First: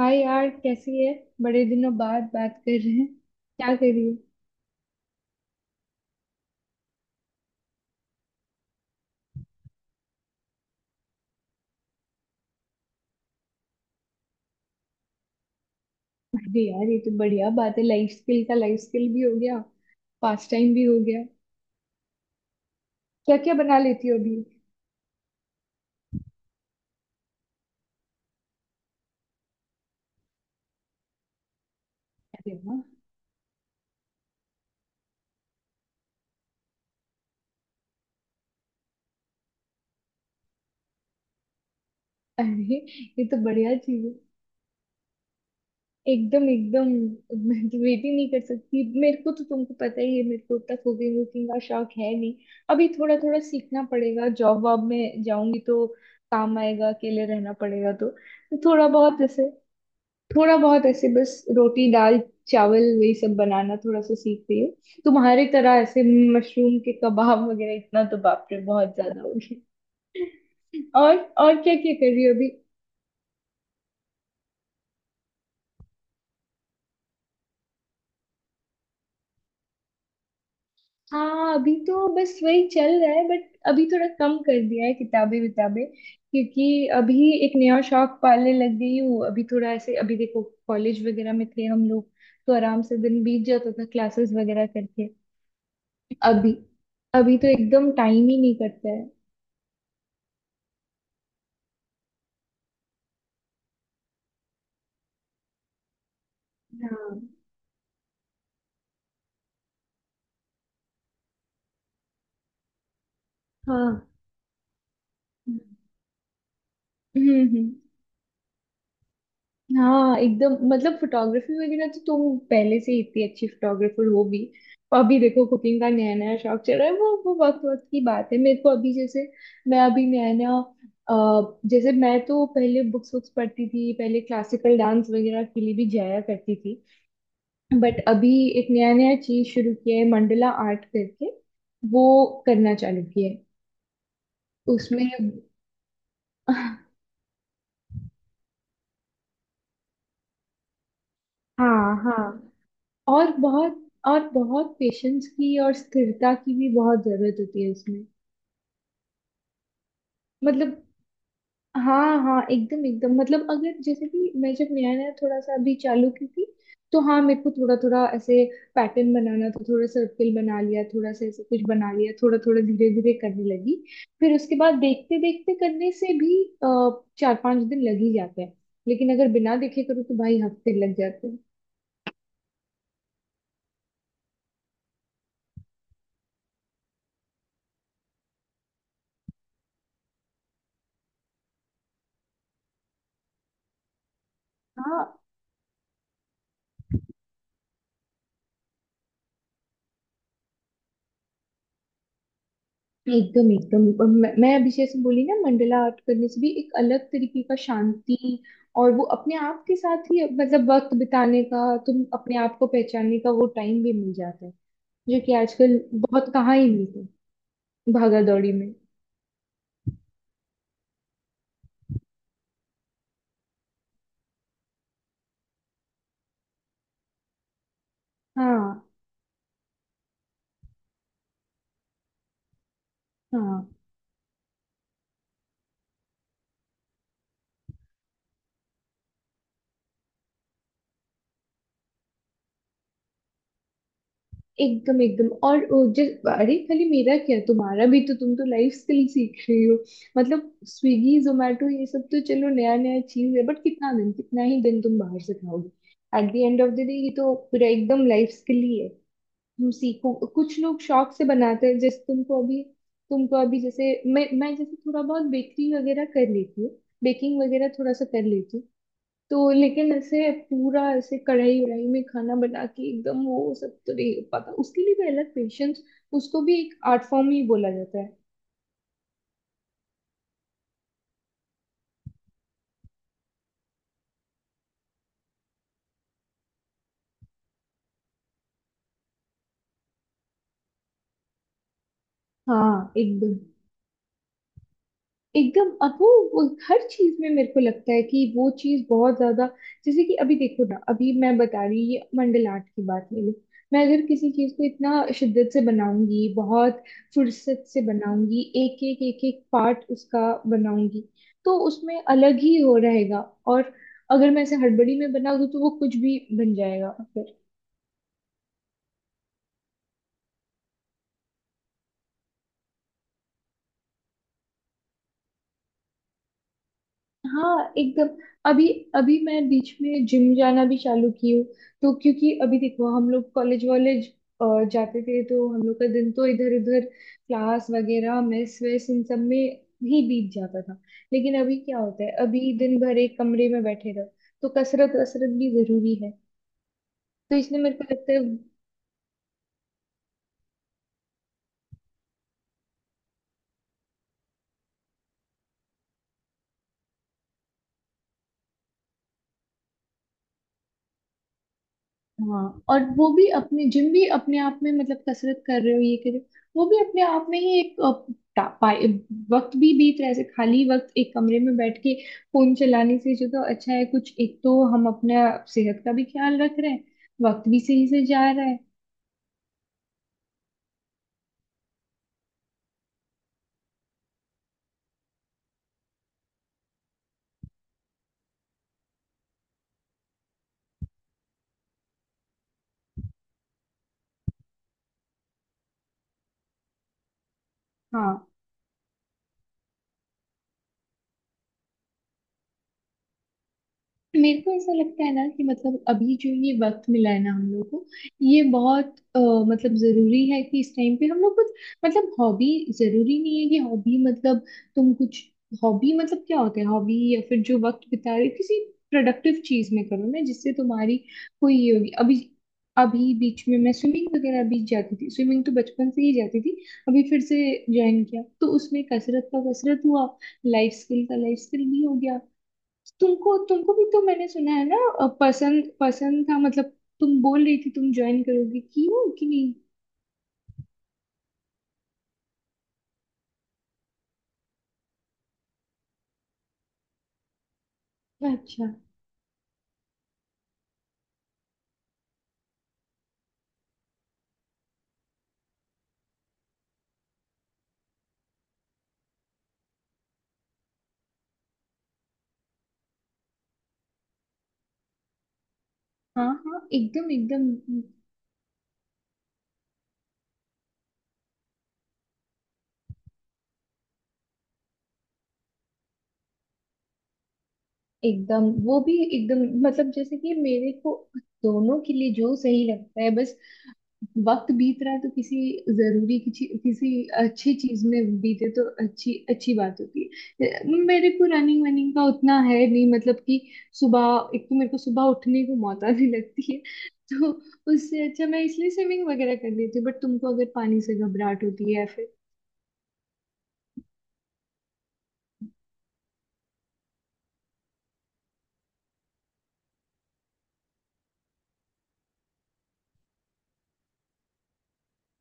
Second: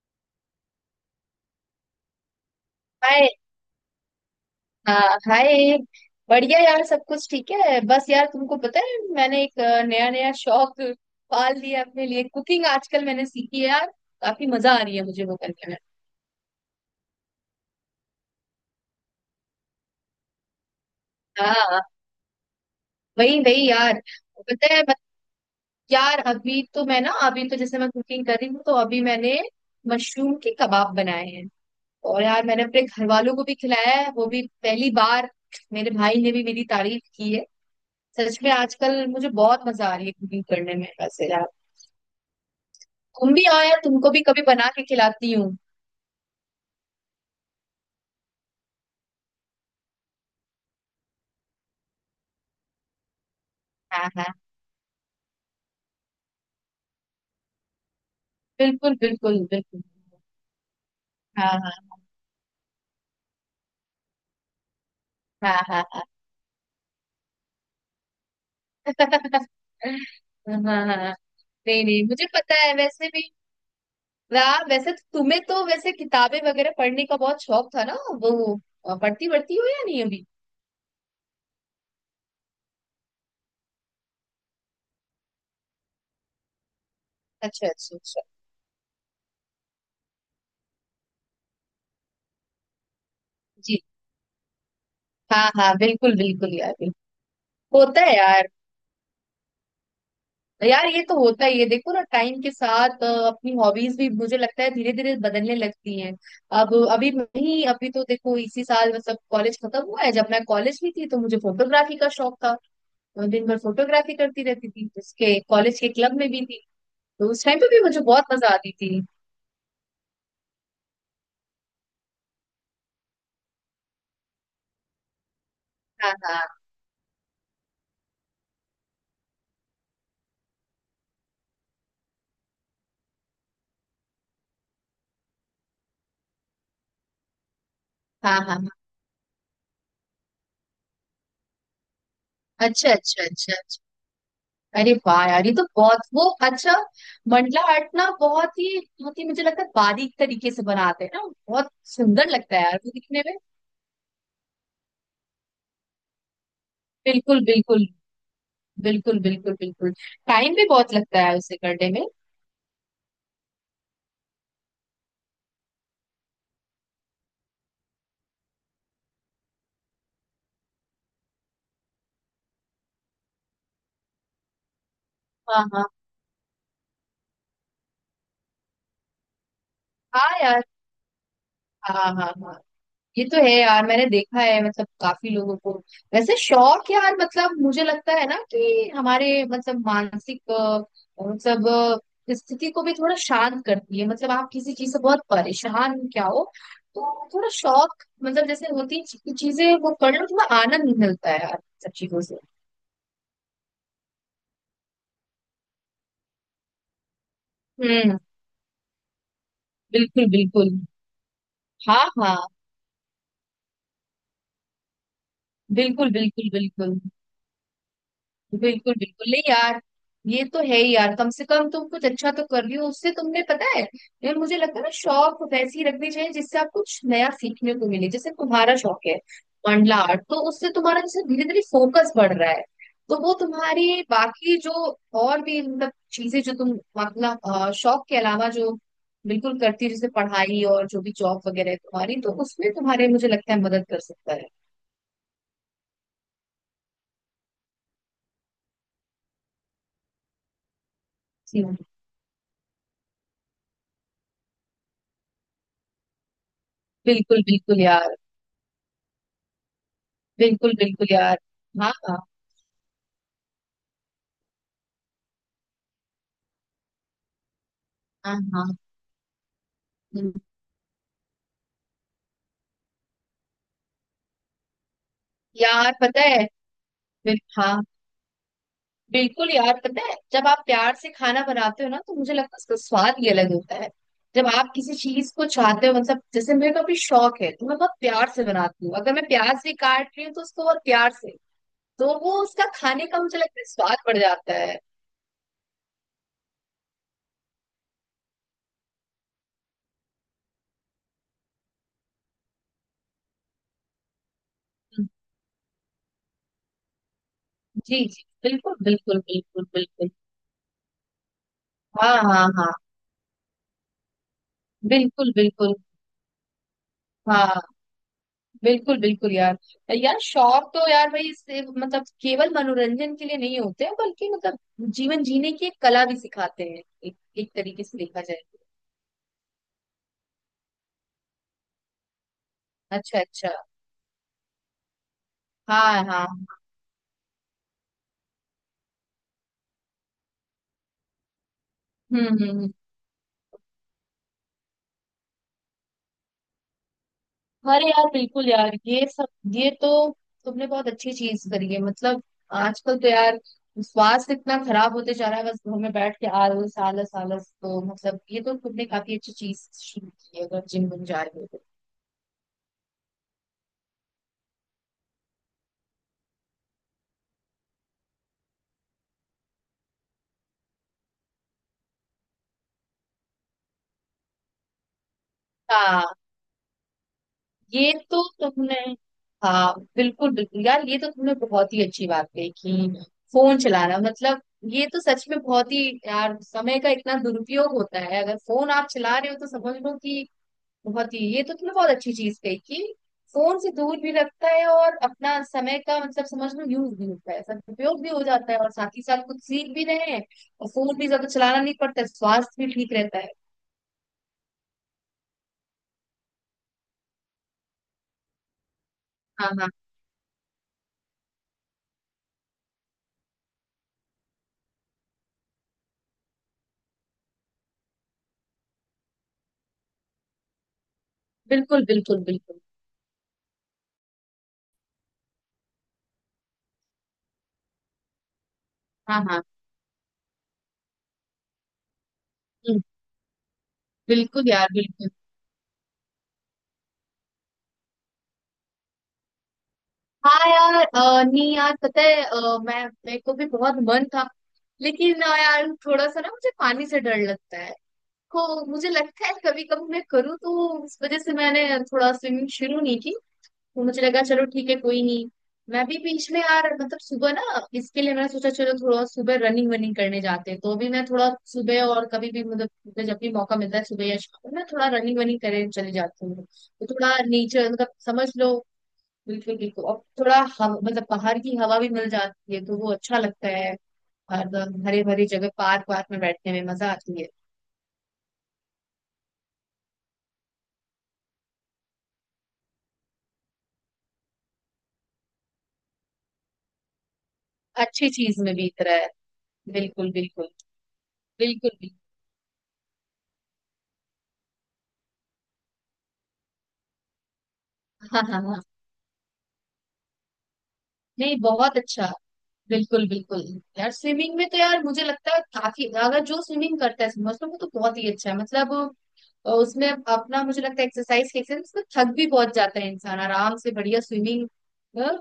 हाय यार, कैसी है। बड़े दिनों बाद बात कर रहे हैं। हाय। क्या कर रही हो। हाँ, हाय। बढ़िया यार, सब कुछ ठीक है। बस यार तुमको पता है मैंने एक नया नया शौक पाल लिया अपने लिए। कुकिंग आजकल मैंने सीखी है यार। काफी मजा आ रही है मुझे वो करने में। अरे यार, ये तो बढ़िया बात है। लाइफ स्किल का लाइफ स्किल भी हो गया, पास टाइम भी हो गया। हाँ, क्या वही क्या वही बना यार। लेती हो अभी। पता है मत, यार अभी तो मैं ना, अभी तो जैसे मैं कुकिंग कर रही हूँ तो अभी मैंने मशरूम के कबाब बनाए हैं। और यार अरे मैंने अपने वाह। घर वालों को भी खिलाया है, वो भी पहली बार। मेरे भाई ने भी मेरी तारीफ की है। सच में आजकल मुझे बहुत मजा आ रही है कुकिंग करने में वैसे यार। अरे, ये तुम तो भी आओ बढ़िया यार, चीज है। तुमको भी कभी बना के खिलाती हूँ। एकदम एकदम। मैं तो वेट ही नहीं कर सकती। मेरे को तो तुमको पता ही है, मेरे को उतना कुकिंग वुकिंग का शौक है नहीं। अभी थोड़ा थोड़ा सीखना हाँ पड़ेगा, हाँ। जॉब वॉब में जाऊंगी तो काम आएगा। अकेले रहना पड़ेगा तो थोड़ा बिल्कुल बहुत, बिल्कुल जैसे बिल्कुल। थोड़ा बहुत ऐसे बस हाँ रोटी दाल चावल वही सब बनाना थोड़ा सा सीख रही हूँ, तुम्हारी हाँ तरह हाँ ऐसे हाँ। मशरूम के कबाब वगैरह इतना तो बाप रे बहुत ज्यादा हो गया। हाँ हाँ हाँ हाँ। और और क्या नहीं क्या नहीं, कर रही मुझे हो अभी। पता है वैसे भी। वाह, वैसे तो तुम्हें तो वैसे किताबें वगैरह पढ़ने का बहुत शौक था ना वो। पढ़ती पढ़ती हो या नहीं अभी? हाँ, अभी तो बस वही चल रहा है, बट अभी थोड़ा कम कर दिया है किताबें विताबें, क्योंकि अभी एक अच्छा नया अच्छा शौक अच्छा। पालने लग गई हूँ। अभी थोड़ा ऐसे, अभी देखो कॉलेज वगैरह में थे हम लोग तो आराम से दिन बीत जाता जी था क्लासेस वगैरह करके। हाँ हाँ, बिल्कुल अभी बिल्कुल यार। अभी तो बिल्कुल एकदम होता है टाइम ही यार। नहीं करता है। यार ये तो होता ही है, देखो ना, टाइम के साथ अपनी हॉबीज भी मुझे लगता है धीरे धीरे बदलने लगती हैं। अब अभी हाँ नहीं, अभी तो देखो इसी साल मतलब कॉलेज खत्म हुआ है। जब मैं कॉलेज में थी तो मुझे फोटोग्राफी का शौक था। मैं दिन भर हाँ। फोटोग्राफी करती रहती थी, उसके कॉलेज के क्लब में भी थी। तो हम्म उस टाइम पे हम्म, भी मुझे बहुत मजा आती थी। हाँ एकदम, मतलब फोटोग्राफी वगैरह तो तुम पहले से ही इतनी अच्छी फोटोग्राफर हो भी। और अभी देखो कुकिंग का हाँ नया नया हाँ शौक चल रहा है। वो वक्त वक्त की बात है, मेरे को अभी जैसे मैं अभी नया नया जैसे मैं तो पहले बुक्स बुक्स पढ़ती थी, पहले क्लासिकल डांस वगैरह के लिए भी जाया करती थी। बट अभी हाँ हाँ एक हाँ। नया नया चीज शुरू किया है मंडला आर्ट करके। वो करना अच्छा चालू अच्छा किया है अच्छा अच्छा। अरे उसमें। वाह यार, ये तो बहुत वो अच्छा। मंडला आर्ट ना बहुत ही मुझे लगता है बारीक तरीके से बनाते हैं ना। बहुत हाँ हाँ। सुंदर लगता है यार वो दिखने और में। बहुत, और बहुत पेशेंस की और स्थिरता की भी बहुत जरूरत बिल्कुल होती है बिल्कुल। इसमें। बिल्कुल बिल्कुल बिल्कुल। टाइम भी मतलब बहुत लगता है उसे करने में। हाँ हाँ एकदम एकदम। मतलब अगर जैसे कि मैं जब नया नया थोड़ा सा अभी चालू की थी, तो हाँ, मेरे को थोड़ा थोड़ा ऐसे पैटर्न बनाना था। थोड़ा सर्कल बना लिया, थोड़ा सा ऐसे कुछ बना लिया, थोड़ा थोड़ा धीरे धीरे करने लगी। फिर उसके बाद देखते देखते हाँ हाँ करने से भी चार पांच दिन लग ही जाते हैं। लेकिन अगर बिना देखे करो तो हाँ भाई यार। हफ्ते लग जाते हैं। हाँ हाँ हाँ। ये तो है यार, मैंने देखा है मतलब काफी लोगों को। वैसे शौक यार, मतलब मुझे लगता है ना कि हमारे मतलब मानसिक मतलब स्थिति को भी थोड़ा शांत करती है। मतलब आप किसी चीज से हाँ बहुत परेशान क्या हो, तो थोड़ा शौक मतलब जैसे होती है चीजें वो कर लो, थोड़ा आनंद मिलता है यार सब चीजों से। एकदम एकदम, और मैं अभी जैसे बोली ना, मंडला आर्ट करने से भी एक अलग तरीके का शांति, हम्म और वो अपने आप के साथ ही बिल्कुल बिल्कुल। मतलब वक्त बिताने का, हाँ तुम अपने हाँ। आप को पहचानने का, वो टाइम भी मिल जाता है, जो कि आजकल बिल्कुल बहुत बिल्कुल कहाँ ही बिल्कुल। मिलता है भागा दौड़ी में। बिल्कुल बिल्कुल नहीं यार। ये तो है ही यार, कम से कम तुम कुछ अच्छा तो कर रही हो उससे। तुमने पता है यार, मुझे लगता है ना शौक वैसे ही रखने चाहिए जिससे आप कुछ नया सीखने को मिले। जैसे तुम्हारा हाँ शौक है मंडला आर्ट, तो उससे तुम्हारा जैसे धीरे धीरे फोकस बढ़ रहा है। तो वो हाँ तुम्हारी बाकी जो और भी मतलब चीजें जो तुम मतलब शौक के अलावा जो बिल्कुल करती है जैसे पढ़ाई और जो भी जॉब वगैरह है तुम्हारी, तो उसमें तुम्हारे मुझे लगता है मदद कर सकता है। एकदम एकदम। और वो जिस, अरे खाली मेरा क्या, तुम्हारा भी तो, तुम तो लाइफ स्किल सीख रही हो। मतलब स्विगी जी जोमेटो हाँ। ये सब तो चलो नया नया चीज है, बट कितना दिन, कितना ही दिन तुम बाहर से खाओगे। At the end of the day ये तो बिल्कुल पूरा बिल्कुल एकदम यार। लाइफ स्किल ही है। तुम सीखो, कुछ बिल्कुल लोग बिल्कुल शौक से यार। बनाते हैं। हाँ जैसे हाँ तुमको अभी, तुमको अभी जैसे, मैं जैसे थोड़ा बहुत बेकरी वगैरह कर लेती हूँ, बेकिंग वगैरह थोड़ा सा कर हाँ लेती हाँ। हूँ। तो लेकिन ऐसे हम्म। पूरा ऐसे कढ़ाई वढ़ाई में खाना बना के एकदम वो सब तो नहीं हो पाता। उसके लिए भी अलग पेशेंस। यार पता उसको है। भी एक आर्ट फॉर्म ही बोला हाँ, जाता है। बिल्कुल यार पता है, जब आप प्यार से खाना बनाते हो ना तो मुझे लगता है उसका स्वाद ही अलग होता है। जब आप किसी चीज को चाहते हो, मतलब जैसे मेरे को अभी शौक है तो मैं बहुत प्यार से बनाती हूँ। अगर मैं प्याज भी काट रही हूँ तो उसको बहुत प्यार से, तो वो उसका हाँ खाने का एकदम मुझे लगता है स्वाद बढ़ जाता है। एकदम। अब वो हर चीज में मेरे को लगता है कि वो चीज बहुत ज्यादा, जैसे कि अभी देखो ना, अभी मैं बता रही, ये मंडल आर्ट की बात ले लो। मैं अगर किसी चीज को इतना हम्म, शिद्दत से बनाऊंगी, बहुत फुर्सत से जी जी। बनाऊंगी, बिल्कुल एक एक बिल्कुल एक एक बिल्कुल पार्ट बिल्कुल। उसका बनाऊंगी, तो उसमें हाँ अलग हाँ ही हाँ। हो रहेगा। और अगर मैं इसे हड़बड़ी में बिल्कुल बना दूं तो वो बिल्कुल। कुछ भी बन जाएगा। हाँ बिल्कुल। बिल्कुल यार। यार शौक तो यार भाई इससे मतलब केवल मनोरंजन के लिए नहीं होते हैं, बल्कि मतलब जीवन जीने की एक कला भी सिखाते हैं एक, एक हाँ तरीके से एकदम। देखा जाए तो। अभी अभी मैं बीच में जिम जाना भी चालू की हूँ, तो क्योंकि अभी देखो, हम अच्छा लोग अच्छा। कॉलेज वॉलेज जाते थे तो हम लोग का हाँ दिन तो हाँ। इधर उधर क्लास वगैरह मेस वेस इन सब में ही बीत जाता था। लेकिन अभी क्या होता है, हम्म हम्म अभी हम्म। दिन भर एक कमरे में बैठे रहो, तो कसरत वसरत भी जरूरी है। तो इसलिए मेरे को अरे यार, लगता है बिल्कुल यार ये सब, ये तो तुमने बहुत अच्छी चीज करी है मतलब। आजकल तो यार स्वास्थ्य इतना खराब होते जा रहा है, बस घर में बैठ के आलस आलस आलस, तो मतलब ये तो तुमने काफी अच्छी चीज शुरू की है अगर जिम बन जा रहे हो तो। हाँ। और वो भी, अपने जिम भी अपने आप में मतलब कसरत कर रहे हो, ये कर रहे हो, वो भी अपने आप में ही एक टा- पाए- वक्त भी बीत रहा है। ऐसे खाली वक्त एक कमरे में बैठ के फोन चलाने से जो, तो अच्छा है। कुछ एक तो हम अपना सेहत का भी हाँ। ख्याल रख रहे हैं, वक्त भी सही ये से तो जा रहा है। तुमने, हाँ बिल्कुल बिल्कुल यार, ये तो तुमने बहुत ही अच्छी बात कही कि फोन चलाना मतलब, ये तो सच में बहुत ही यार समय का इतना दुरुपयोग होता है अगर फोन आप चला रहे हो तो। समझ लो कि बहुत ही, ये तो तुमने बहुत अच्छी चीज कही कि फोन से दूर भी रखता है और अपना समय का मतलब समझ लो यूज भी होता है, सदुपयोग भी हो हाँ, जाता है और साथ ही साथ कुछ सीख भी रहे हैं और फोन भी ज्यादा चलाना नहीं पड़ता है, स्वास्थ्य भी ठीक रहता है। मेरे को ऐसा लगता है ना कि मतलब अभी जो ये वक्त मिला है ना हम लोग को, ये बहुत हाँ हाँ। मतलब जरूरी है कि इस टाइम पे हम लोग कुछ मतलब हॉबी, जरूरी नहीं है कि हॉबी मतलब तुम कुछ, हॉबी मतलब क्या होता है हॉबी, या फिर जो वक्त बिता रहे हो, किसी प्रोडक्टिव चीज में करो ना, जिससे तुम्हारी कोई ये बिल्कुल होगी। अभी बिल्कुल बिल्कुल। अभी बीच में मैं स्विमिंग वगैरह भी जाती थी, स्विमिंग तो बचपन से ही जाती थी। अभी फिर से ज्वाइन किया तो उसमें हाँ कसरत का हाँ। कसरत हुआ, लाइफ स्किल का लाइफ स्किल भी हो गया। हम्म, तुमको तुमको भी तो मैंने बिल्कुल सुना है यार, ना बिल्कुल। पसंद पसंद था, मतलब तुम बोल रही थी तुम ज्वाइन करोगी की हो कि नहीं। हाँ यार, नहीं यार पता है, मैं मेरे को भी बहुत मन था। लेकिन ना यार थोड़ा सा ना मुझे पानी से डर लगता है। तो अच्छा मुझे लगता है कभी कभी मैं करूँ तो, इस वजह से मैंने थोड़ा स्विमिंग शुरू नहीं की। तो मुझे लगा चलो ठीक है, कोई नहीं। मैं भी बीच में यार मतलब सुबह ना, इसके लिए मैंने सोचा चलो थोड़ा सुबह रनिंग वनिंग करने जाते हैं, तो भी मैं थोड़ा सुबह और कभी भी मतलब मुझे जब भी मौका मिलता है सुबह या शाम को मैं थोड़ा रनिंग वनिंग करने चली हाँ जाती हूँ, हाँ तो एकदम थोड़ा एकदम। नेचर मतलब समझ लो। बिल्कुल बिल्कुल। और थोड़ा हवा मतलब बाहर की हवा भी मिल जाती है तो वो अच्छा लगता है। और हरे भरे जगह पार्क वार्क में बैठने में मजा आती है। एकदम वो भी एकदम, मतलब जैसे कि मेरे को दोनों के लिए जो सही लगता है, बस वक्त बीत रहा है तो किसी जरूरी, किसी किसी अच्छी चीज अच्छी में चीज बीते में तो बीत रहा है। अच्छी अच्छी बात होती बिल्कुल बिल्कुल। है। मेरे को रनिंग बिल्कुल वनिंग बिल्कुल। का उतना है नहीं, मतलब कि सुबह, एक तो मेरे को सुबह उठने को मौत आने लगती है, तो उससे हाँ अच्छा हाँ मैं हाँ। इसलिए स्विमिंग वगैरह कर लेती हूँ। बट तुमको अगर पानी से नहीं, घबराहट होती बहुत है या अच्छा। फिर बिल्कुल बिल्कुल। यार स्विमिंग में तो यार मुझे लगता है काफी, अगर जो स्विमिंग करता है समझ लो वो तो बहुत ही अच्छा है मतलब। उसमें अपना मुझे लगता है एक्सरसाइज के एक्सरसाइज उसमें थक भी बहुत जाता है इंसान, आराम से बढ़िया स्विमिंग।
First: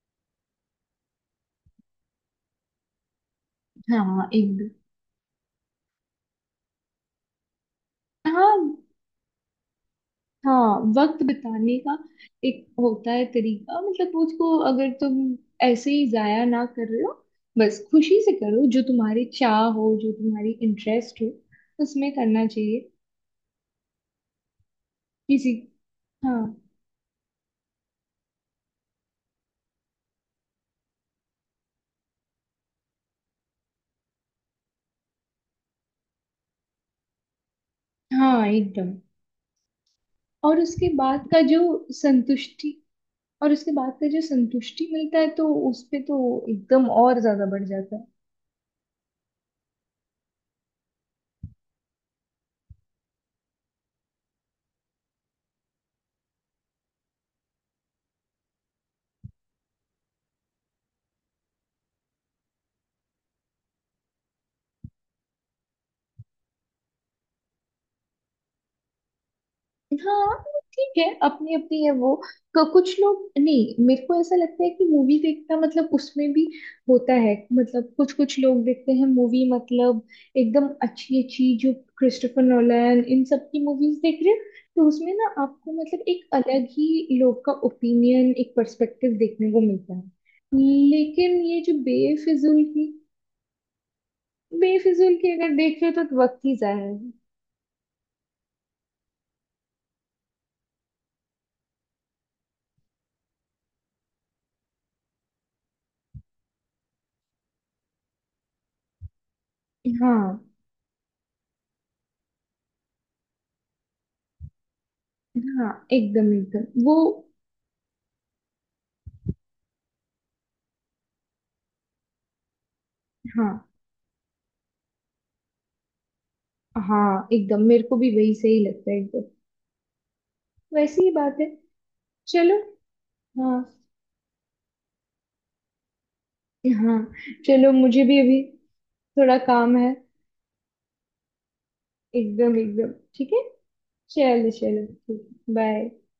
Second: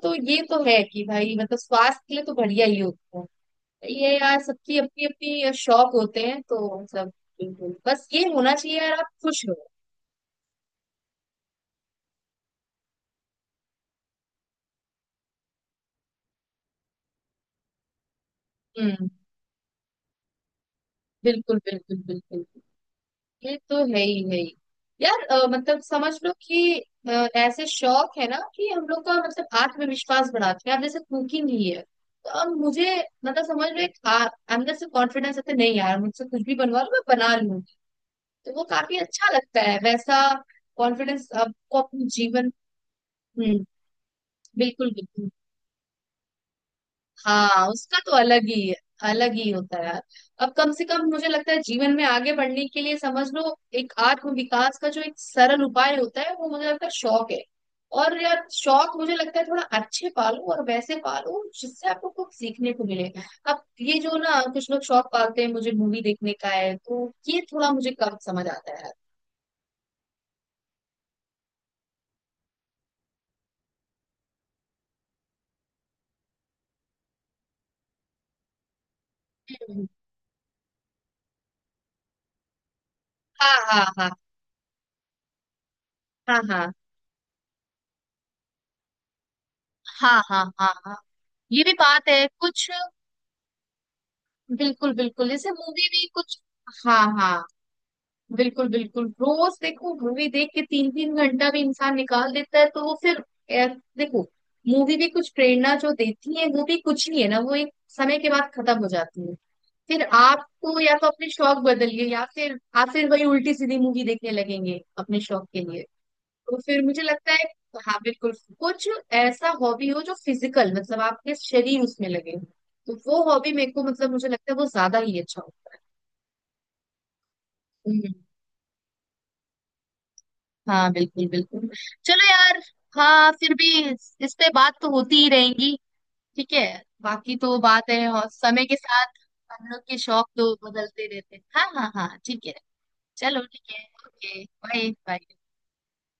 तो ये तो है कि भाई मतलब स्वास्थ्य के लिए तो बढ़िया ही होता है। ये हाँ यार एक सबकी अपनी अपनी शौक होते हैं तो मतलब बिल्कुल, बस ये होना हाँ चाहिए यार आप खुश रहो। हाँ, वक्त बिताने का एक होता है तरीका, मतलब उसको अगर तुम ऐसे ही जाया ना कर रहे हो, बस खुशी से करो जो हम्म तुम्हारी चाह हो, जो तुम्हारी इंटरेस्ट हो बिल्कुल बिल्कुल उसमें बिल्कुल। करना चाहिए। ये तो है ही, है ही। यार किसी मतलब समझ लो हाँ कि अ, ऐसे शौक है ना कि हम लोग का मतलब आत्मविश्वास बढ़ाते हैं। अब जैसे कुकिंग ही है तो अब मुझे मतलब समझ लो अंदर से कॉन्फिडेंस आता है, तो नहीं यार मुझसे कुछ भी बनवा लो मैं बना लूंगी। हाँ तो वो एकदम। काफी अच्छा लगता है वैसा। और उसके बाद कॉन्फिडेंस का जो आपको अपने जीवन। संतुष्टि, और हम्म उसके बाद का जो संतुष्टि बिल्कुल मिलता है, बिल्कुल। तो उस पे तो एकदम और ज्यादा बढ़ हाँ, जाता उसका है। तो अलग ही है, अलग ही होता है यार। अब कम से कम मुझे लगता है जीवन में आगे बढ़ने के लिए समझ लो एक आत्म विकास का जो एक सरल उपाय होता है वो मुझे लगता है शौक है। और यार शौक मुझे लगता है थोड़ा अच्छे पालो और वैसे पालो जिससे आपको कुछ सीखने को मिले। अब ये जो ना कुछ लोग शौक पालते हैं मुझे मूवी देखने का है, तो ये थोड़ा मुझे कम समझ आता है यार। हाँ ठीक है, अपनी अपनी है वो। क- कुछ लोग नहीं, मेरे को ऐसा लगता है कि मूवी देखना मतलब उसमें भी होता है मतलब, कुछ कुछ लोग देखते हैं मूवी हम्म। मतलब एकदम अच्छी अच्छी जो क्रिस्टोफर नोलन इन सब हाँ की मूवीज हाँ देख रहे हो, तो उसमें ना आपको मतलब एक हाँ हाँ। अलग हाँ ही लोग का ओपिनियन, एक पर्सपेक्टिव देखने को मिलता है। हाँ हाँ हाँ हाँ। लेकिन ये ये भी जो बात है बेफिजुल कुछ। की, बिल्कुल बेफिजुल बिल्कुल, की जैसे अगर देख मूवी रहे हो भी तो कुछ। वक्त ही जाया है। हाँ हाँ। बिल्कुल बिल्कुल, रोज देखो मूवी देख के तीन तीन घंटा भी इंसान निकाल देता है, तो वो फिर ए, देखो मूवी भी कुछ प्रेरणा जो देती है वो भी कुछ नहीं है ना, वो एक समय के बाद खत्म हो जाती है। फिर हाँ आपको या तो अपने शौक बदलिए या फिर आप फिर वही उल्टी सीधी मूवी देखने लगेंगे अपने शौक के हाँ लिए। एकदम तो फिर एकदम वो। मुझे लगता है, हाँ बिल्कुल, कुछ ऐसा हॉबी हो जो फिजिकल मतलब आपके शरीर उसमें लगे, तो वो हाँ हॉबी मेरे को मतलब मुझे लगता है वो ज्यादा ही अच्छा हो। हाँ एकदम, मेरे को भी हम्म, वही सही लगता है एकदम, हाँ वैसी ही बिल्कुल बात है। बिल्कुल। चलो चलो यार। हाँ फिर हाँ भी, इस पे बात तो होती ही रहेंगी। ठीक है, हाँ। बाकी तो चलो, बात है मुझे भी और अभी समय के साथ थोड़ा हम काम लोग है। के शौक तो बदलते रहते हैं। हाँ हाँ हाँ ठीक है। एकदम एकदम ठीक है। चलो ठीक है, ओके, चलो चलो बाय ठीक। बाय। बाय।